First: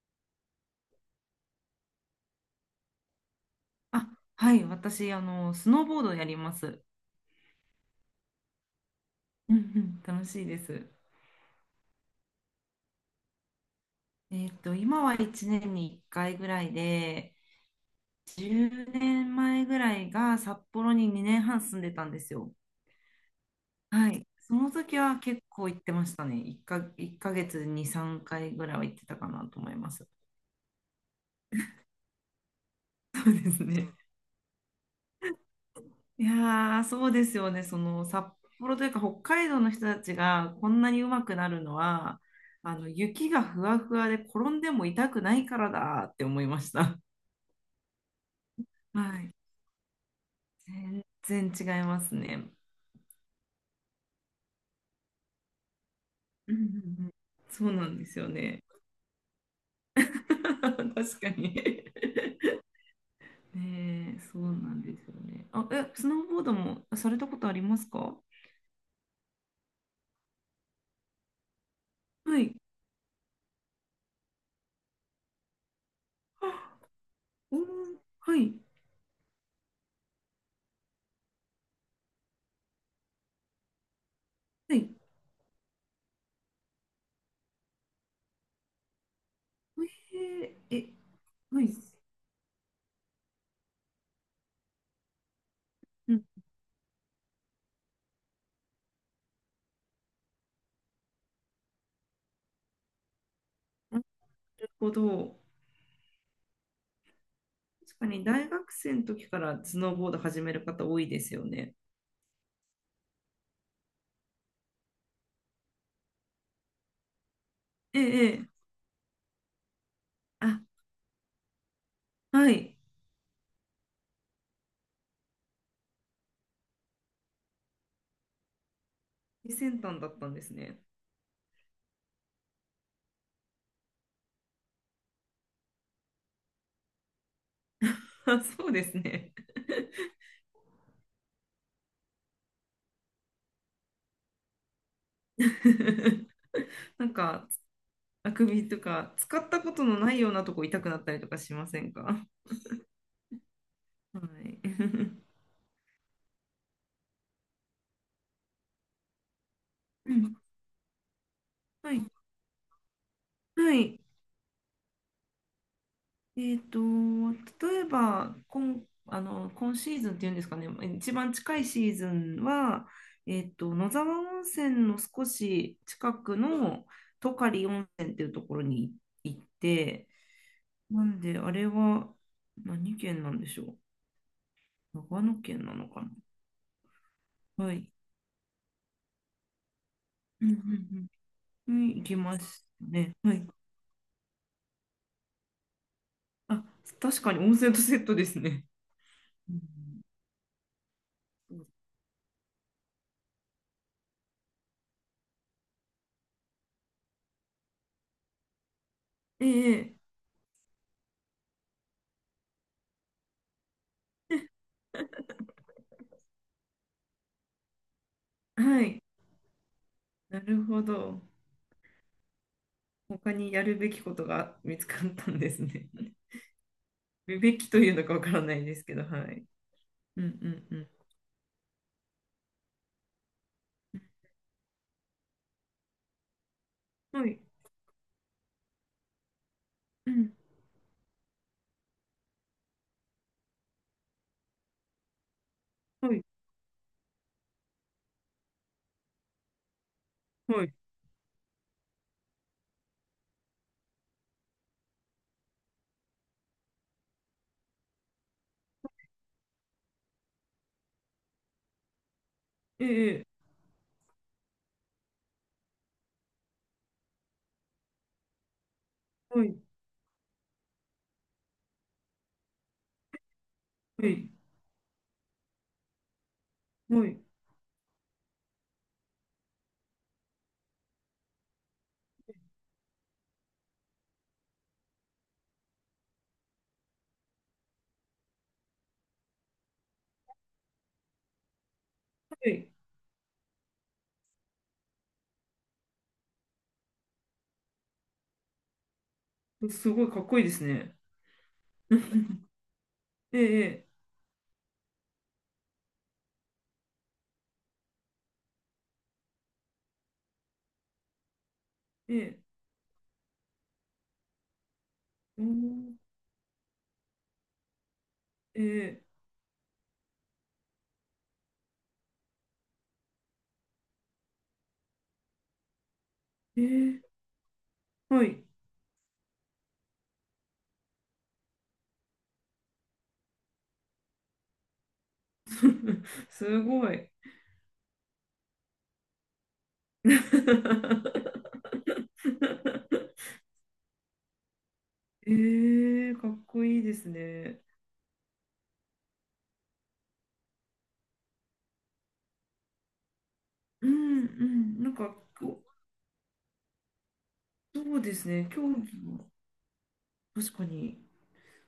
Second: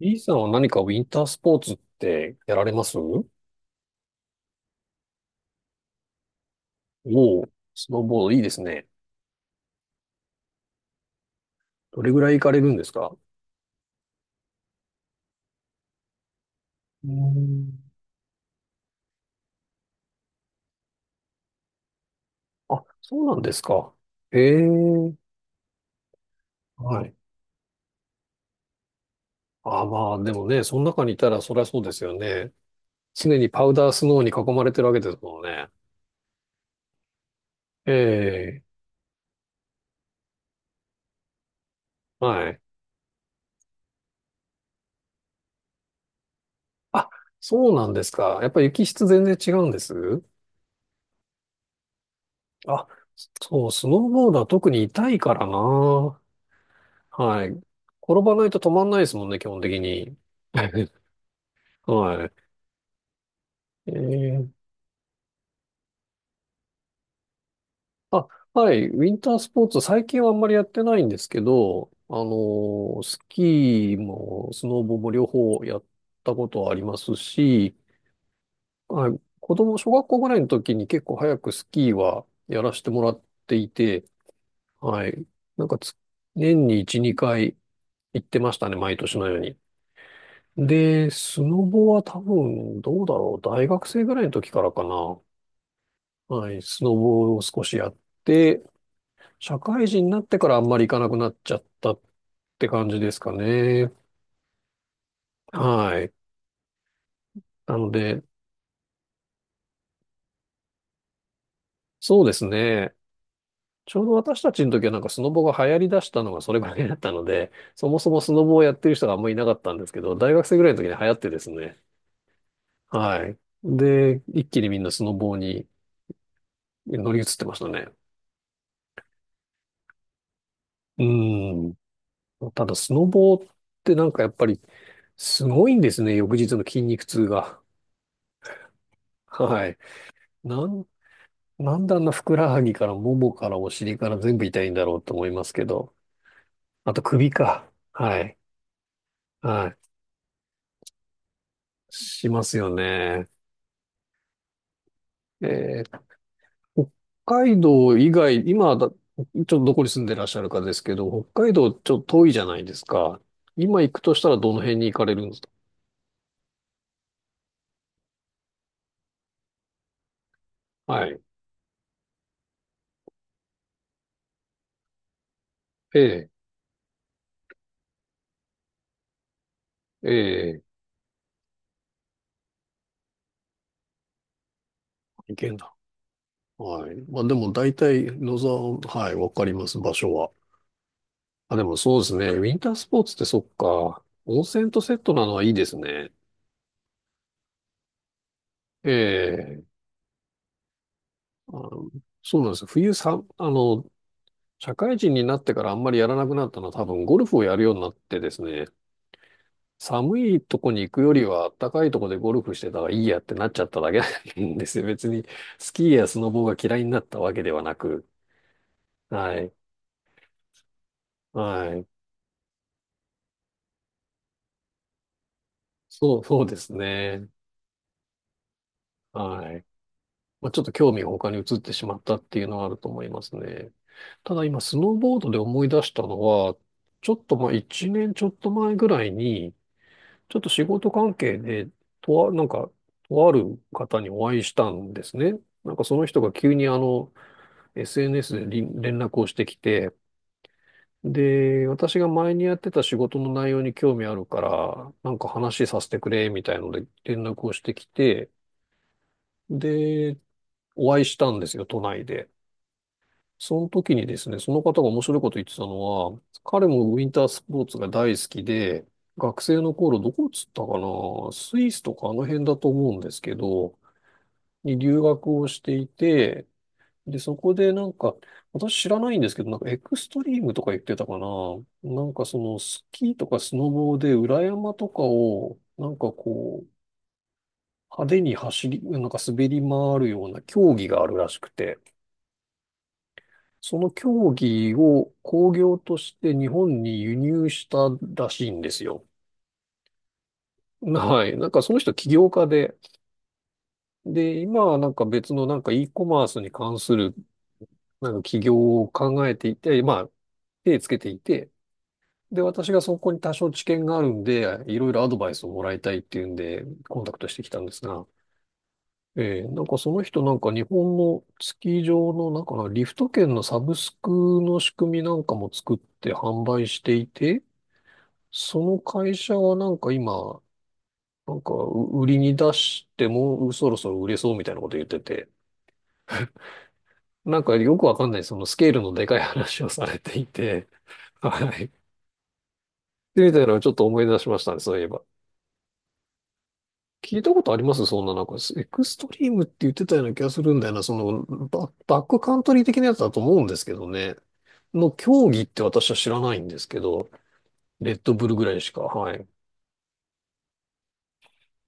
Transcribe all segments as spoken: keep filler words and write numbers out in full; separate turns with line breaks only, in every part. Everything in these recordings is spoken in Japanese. E さんは何かウィンタースポーツってやられますお。
あ、はい、私、あの、スノーボードやります。
おう、スノーボードいいですね。
うんうん、楽しいです。
どれぐらい行かれるんですか？
えっと、今はいちねんにいっかいぐらい
うー
で、
ん。
じゅうねんまえぐらいが札幌ににねんはん住んでたんですよ。
あ、そうなんですか。
はい。
へ
その時
え、
は結構行ってましたね。1か、
はい。
いっかげつにさんかいぐらいは行ってたかなと思い
あ、
ます。
まあ、でもね、その中にいたらそりゃそうですよね。
そう
常に
で
パ
す
ウダ
ね。
ースノーに囲まれてるわけですもんね。
いやー、そうですよね。そ
え
の札
え、
幌というか北海道の人たちがこんなに上手くなるのは、
はい。
あの雪がふわふわで転んでも痛くないからだって思いました。
あ、そうなんですか。やっぱり雪 質
は
全
い。
然違うんです？
全然違いますね。
あ、そう、スノーボードは特に痛いからな。
うんうんうん。
はい。
そうなんです
転
よ
ばないと
ね。
止まんないですもんね、基本的に。
確かに。
はい。え
ねえ、そう
ー、
なんですよね。あ、え、スノーボードもされたことありますか？
あ、はい。ウィンタースポーツ、最近はあんまりやってないんですけど、あの
はい。
ースキーもスノボも両方やったことはあ
あ、
ります
う
し、
ん、はい。
はい。子供、小学校ぐらいの時に結構早くスキーはやらせてもらっていて、
はい。
はい。なんかつ、年にいち、にかい行ってましたね、毎年のように。
えーえ、
で、スノ
はい。
ボは多分、どうだろう。大学生ぐらいの時からかな。
うん。
はい、スノボを少しやって、社会人になってからあんまり行かなくなっちゃったって感じですかね。
なるほど。
はい。なの
確か
で、
に大学生の時からスノーボード始める方多いですよね。
そうですね。ちょうど私たちの時はなんかスノボが流行り出したのがそれぐらいだったので、そも
え
そも
え、
スノ
え
ボ
え、
をやってる人があんまりいなかったんですけど、大学生
あ、
ぐらいの時に流行ってですね。
はい。
はい。で、一気にみんなスノボに乗り移ってましたね。
最先端だったんですね。
うん。ただ、スノボってなんかやっぱりすごいんですね。翌日の筋肉痛が。
あ、そうですね。
はい。なん、なんであんなふくらはぎからももからお尻から全部痛いんだろうと思いますけど。あと
なん
首
か、
か。は
あ
い。
くびとか、使った
は
こ
い。
とのないようなとこ痛くなったりとかしませんか？
しますよね。
はい。
えー北海道以外、今だ、ちょっとどこに住ん
う
でらっし
ん、
ゃるかですけど、北海道ち
は
ょ
い。
っと遠いじゃないですか。
は
今行
い。
くとしたらどの辺に行かれるんですか？
えっと、例えば今、あの今シーズンっていうんですかね、
は
一
い。
番近いシーズンは、えっと、野沢温泉の少し
え
近
え、
くのトカリ温泉っていうところに行って、
ええ、
なんで、あれは何県なんでしょう。長
行
野
けん
県
だ。
なのか
はい。まあでも
な。は
大
い。
体野沢、はい、わかります、場所は。
うんうん
あ、で
う
も
ん。に
そう
行
です
き
ね。
ま
ウ
し
ィンター
た
スポーツ
ね。
って
は
そっ
い。
か。温泉とセットなのはいいですね。
あ、確かに温泉とセットですね。う
ええ、
ん、
あの、そうなんですよ。冬さ、あの、社会人になってからあんまりやらなくなったのは多分ゴルフをやるようになってですね。
ええ、
寒いとこに行くよりは暖かいとこでゴルフしてたらいいやってなっちゃっただけなんですよ。別にスキーやスノボーが嫌いになったわけではなく。
はい。
はい。
なるほど。
はい。
他にやるべきことが見つかったんですね。
そう、そうですね。
やるべきというのかわからないですけど、はい。
はい。
う
まあ、ちょっ
ん
と
うん
興味が他に移ってしまったっていうのはあると思いますね。ただ今、スノーボードで思い出したのは、ちょ
うん。
っ
は
と
い。
まあいちねんちょっと前ぐらいに、
うん。
ちょっと仕事関係で、とあ、なんか、とある方にお会いしたんですね。なんかその
は
人
い。
が急にあの、エスエヌエス でり連絡をしてきて、
はい。
で、私が前にやってた仕事の内容に興味あるから、なんか話させてくれ、みたいので連絡をしてきて、で、お会いしたんですよ、都内で。
ええ。ええ、
その時にですね、その方が面白いこと言ってたのは、彼もウィンタースポーツが大好きで、学
はい。
生の頃どこっつったかな、スイスとかあの辺だと思うんですけど、
はい。
に留学をしていて、
は
で、
い。
そこでなんか、私知らないんですけど、なんかエクストリームとか言ってたかな。なんかそのスキーとかスノボーで裏山とかを、なんかこう、派手に走り、なんか滑り回るような競技があるらしくて。
は
その競技を興行として日本に輸入したらしいんですよ。
い、すごいかっこいいです ね。
はい。なんかその人起 業家で、
ええ。
で、今はなんか別のなんか e コマースに関するなんか起業を考えていて、まあ手つけていて、
ええ。
で、
ええ、
私がそこに多少知見があるんで、いろいろアドバイ
お
スをもらいた
ー、
いっていうんで、コンタクトしてきたんですが、
ええ。
えーなんかその人なんか日本のスキー場のなんかなリフト券のサブスクの仕組みなんかも作って販
え
売して
え。
いて、
はい。
その会社はなんか今、なんかう売りに出してもうそろそろ売れそうみたいなこと言ってて、
すごい。
なんかよくわかんないそのスケールのでかい話をされていて、はい。でみたいなのをちょっと思い出しましたね、そういえば。
ええ、かっこいいです
聞いたことあり
ね。
ますそんななんか、エクストリームって言ってたような気がするんだよな、そのバ、バックカントリー的なやつだと思うんですけ
う
どね。
んうん。な
の
んか、
競技って
こ
私は知らないんですけど、
う
レ
そ
ッ
う
ド
で
ブ
す
ルぐ
ね。
らい
競
しか、
技
はい。
も確かに。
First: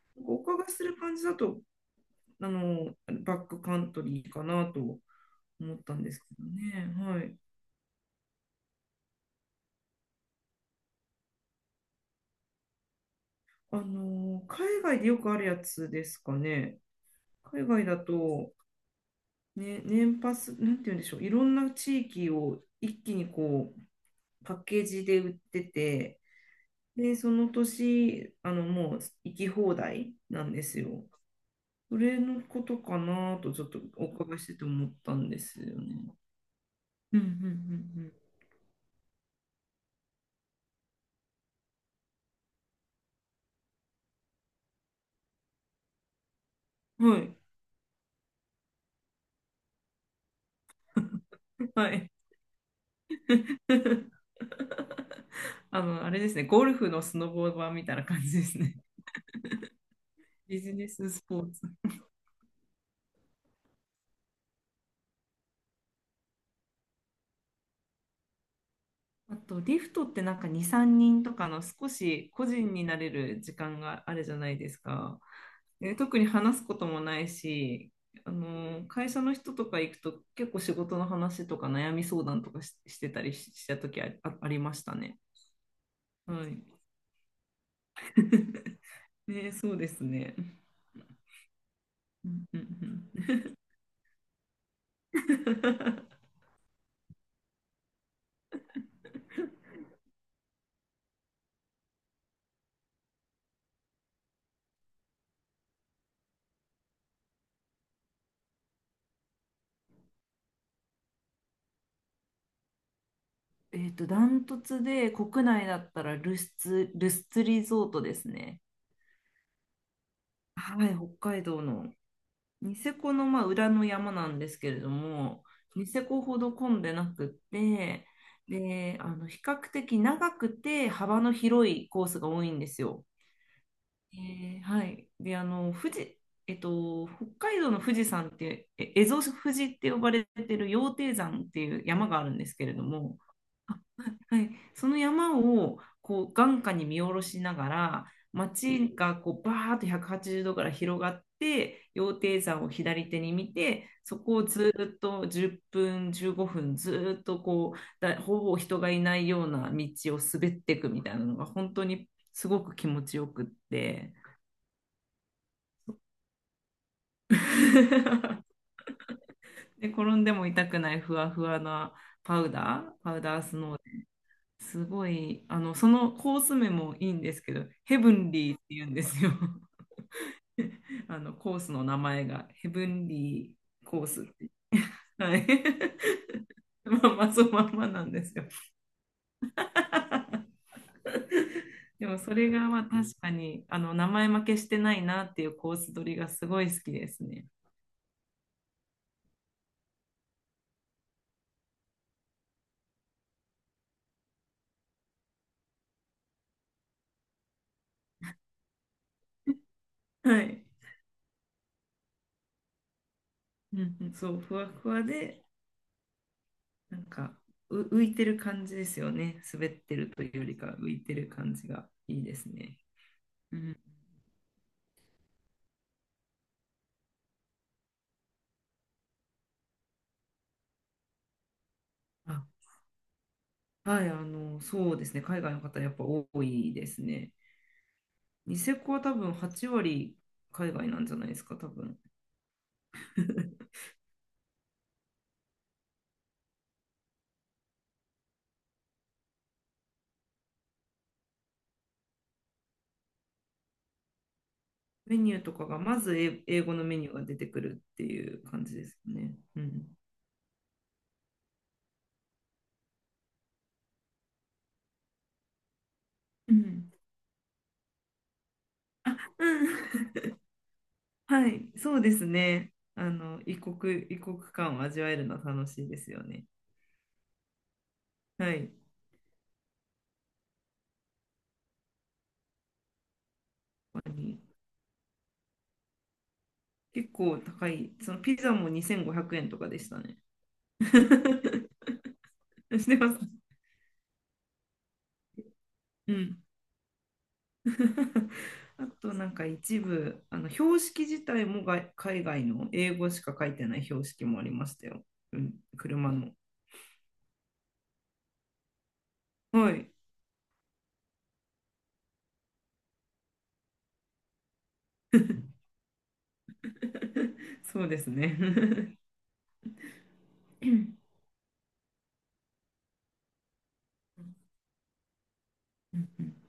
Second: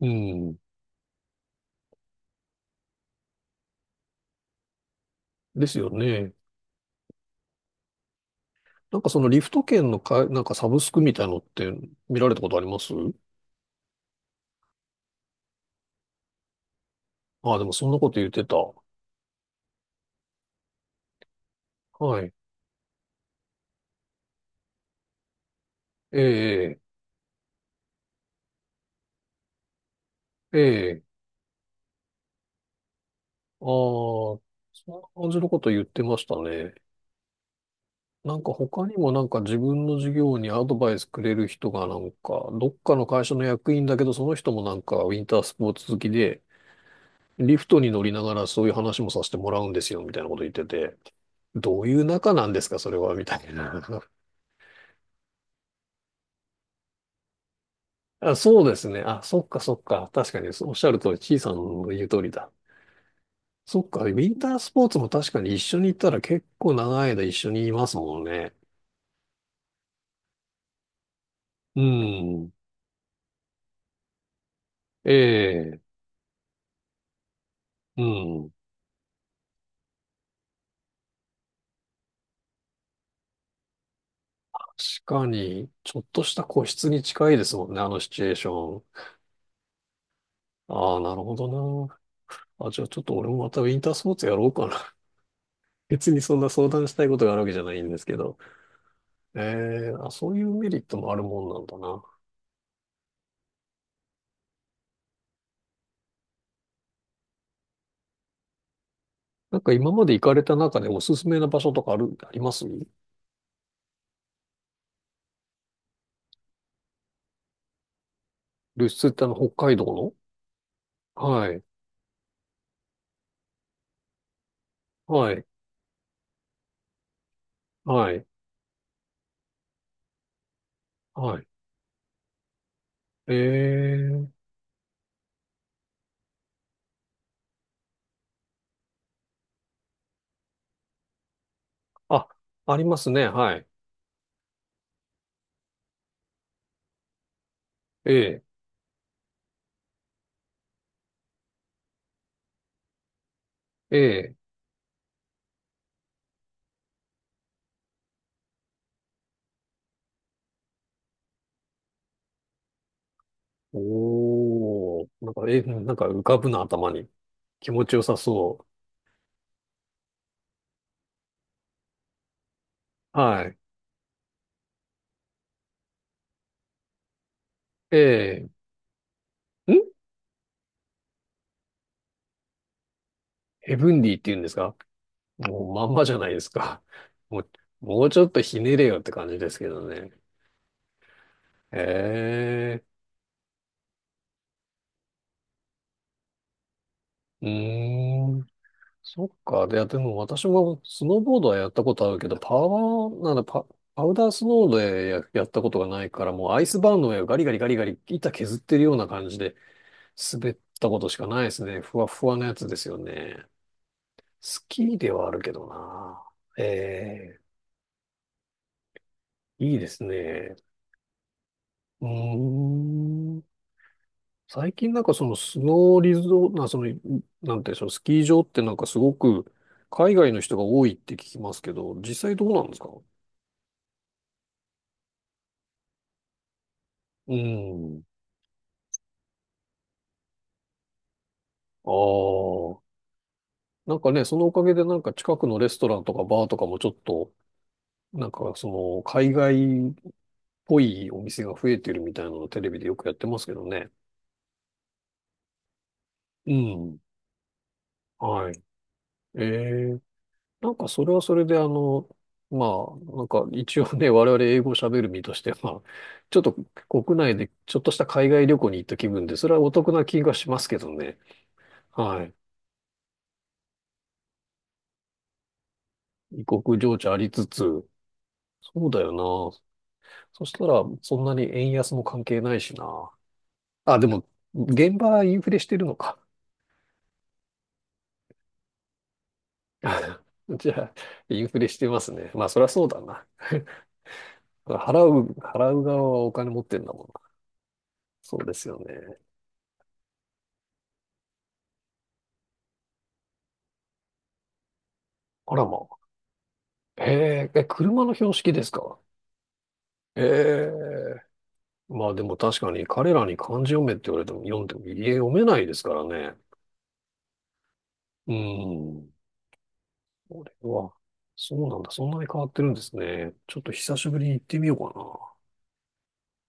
う
お
ん。
伺いする感じだと、あの、バックカントリーかなと
で
思っ
すよ
たんですけ
ね。
どね。はい。
なんかそのリフト券のか、なんかサブスクみたいのって見られたことあります？
あの、海外でよくあるやつですかね。
ああ、で
海
も
外
そん
だ
なこと言って
と、
た。
ね、年パス、なんて言うんでしょう。いろんな地
は
域
い。
を一気にこう、パッケージで売ってて、
ええ、
で、その年、あの、もう行き放題なん
え
です
え、
よ。それのことかなと、ち
あ
ょ
あ、
っとお伺い
そ
してて思
ん
っ
な
たん
感
で
じの
す
こと
よ
言っ
ね。
てましたね。
うんうん
なんか他にもなんか自分の事業にアドバイスくれる人がなんか、どっかの会社の役員だけど、その人もなんかウィンタースポーツ好きで、
うんうん。はい。
リフトに乗りながらそういう話もさせてもらうんですよ、みたいなこと言ってて、どう
は
いう
い。
仲なんですか、それは、みたい な。
あの、あれですね、ゴルフのスノボ版みたいな感じ
あ、
です
そうで
ね。
すね。あ、そっかそっか。確か に、
ビ
そうおっ
ジ
し
ネ
ゃる通
ス
り、
ス
ちい
ポ
さ
ー
ん
ツ。
の言う通りだ。そっか、ウィンタースポーツも確かに一緒に行ったら結構長い間一緒にいますもんね。
あと、リフトってなんかに、さんにんとかの
う
少し個
ん。
人になれる時間があるじゃないです
え
か。
え、
で特に話すこともないし、
う
あ
ん。
の、会社の人とか行くと結構仕事の話とか悩み相談とかし、してたりしした時あ、あ、ありま
確
したね。
かに、ちょっとした
はい。
個室に近いですもんね、あのシチュエーション。
ね、そうですね。
ああ、なるほどな。
うんう
あ、じゃあちょっ
ん
と
う
俺もまたウィンタースポーツやろうかな。
ん
別に そんな相談したいことがあるわけじゃないんですけど。ええ、あ、そういうメリットもあるもんなんだな。なんか今まで行かれた中でおすすめな場所とかある、あります？
えっと、ダントツで国内だったらルスツ、ルスツリゾートですね。
ルスってあの、北海道の、
はい、北海
は
道
い。
のニセコのまあ裏の山なんですけれど
は
も、
い。
ニセコほど混んでなくって、
はい。
で、あの比較的長くて幅の
はい。
広いコースが多いんですよ。え
ええ、
ー、はい。で、あの、富士、えっと、北海道の富士山って、え蝦夷富士って呼ばれてる羊蹄山っていう山があ
あ、
るんですけれ
あ
ど
ります
も、
ね。はい。
はい、その山をこう眼下に見下ろしながら
え
街がこうバーッとひゃくはちじゅうどから広がって、羊蹄山を左手に見て、
え
そ
ええ、
こをずーっとじゅっぷんじゅうごふんずーっとこうだほぼ人がいないような道を滑っていくみたいなのが本当にすごく気持ちよくって。
おー。なんか、え、なんか浮かぶな、頭に。気持ちよ さそ
で転んでも痛くないふわふわなパウダーパ
う。
ウ
は
ダース
い。
ノーすごい、あの、そのコース名もいいんですけど、ヘブン
え
リーって言うんですよ。
えん
あの、コースの名前が、ヘブンリ
ヘ
ー
ブン
コー
ディって
スっ
言うんで
て。
すか？
はい。
もうまんまじゃないですか。
まあま あ、
も
そ
う、
のまんま
も
な
う
ん
ち
で
ょっ
す
と
よ。
ひねれよって感じですけどね。
でも、それがま
ええ
あ確かに、あの、名前負けしてないなっていうコース取りがすごい好きです
う
ね。
ーん。そっか。で、でも私もスノーボードはやったことあるけど、パワー、なんだ、パ、パウダースノーでや、やったことがないから、もうアイスバーンの上をガリガリガリガリ板削ってるような感じで
は
滑っ
い。
たことしかないですね。ふわふわなやつですよね。
うんうん、そう、ふ
ス
わ
キ
ふ
ー
わ
ではある
で、
けどな。え
なんか、
え、
う浮いてる感じですよね。滑
いい
っ
で
て
す
るというよ
ね。
りか、浮いてる感じが
う
いいです
ー
ね。
ん。
うん。
最近なんかそのスノーリゾート、な、その、なんていうんでしょう、スキー場ってなんかすごく海外の人が多いって聞きますけど、実際どうな
あ、
んですか？
はい、あの、そうですね、海外の方やっぱ多いですね。
うん。
ニセコは多分はち割海外なんじゃないですか、多
あ
分。
あ。なんかね、そのおかげでなんか近くのレストランとかバーとかもちょっと、なんかその海外っぽいお店が増えてるみたいなのをテレビでよくやってますけどね。
メニューとかが、まず英
う
英語のメ
ん。
ニューが出てくるっていう
はい。
感じですね。
え
うん。
えなんかそれはそれであの、まあ、なんか一応ね、我々英語喋る身としては、ちょっと
うん。
国内でちょっとした海外旅行に行った気分で、
う
それはお得な
ん、
気がしますけどね。
はい、そうで
は
す
い。
ね。あの、異国、異国感を味わえるのは楽しいですよ
異
ね。
国情緒ありつつ、
はい。
そうだよな。そしたら、そんなに円安も関係ないしな。あ、
本
で
当
も、
に
現場はインフレしてるのか。
結構高い、そのピザもにせんごひゃくえんとかでしたね。
じゃあ、イン フレしてますね。まあ、そりゃそ
し
う
て
だ
ま
な。
す。
払う、払う側
う
はお
ん。
金持ってんだもんな。そうですよ
あと
ね。
なんか一部、あの標識自体もが海外の英語しか書いてない標識もありましたよ。う
あ
ん、
らま
車の。
あ。へえ、え、車の標識ですか？
はい。
ええ。まあでも確かに彼らに漢字読めって言われても読んでも家読めないですからね。
そうです
う
ね。
ん。これ
う
は、
ん
そうなんだ。そんなに変わってるんですね。ちょっと久しぶりに行ってみようかな。
うんうん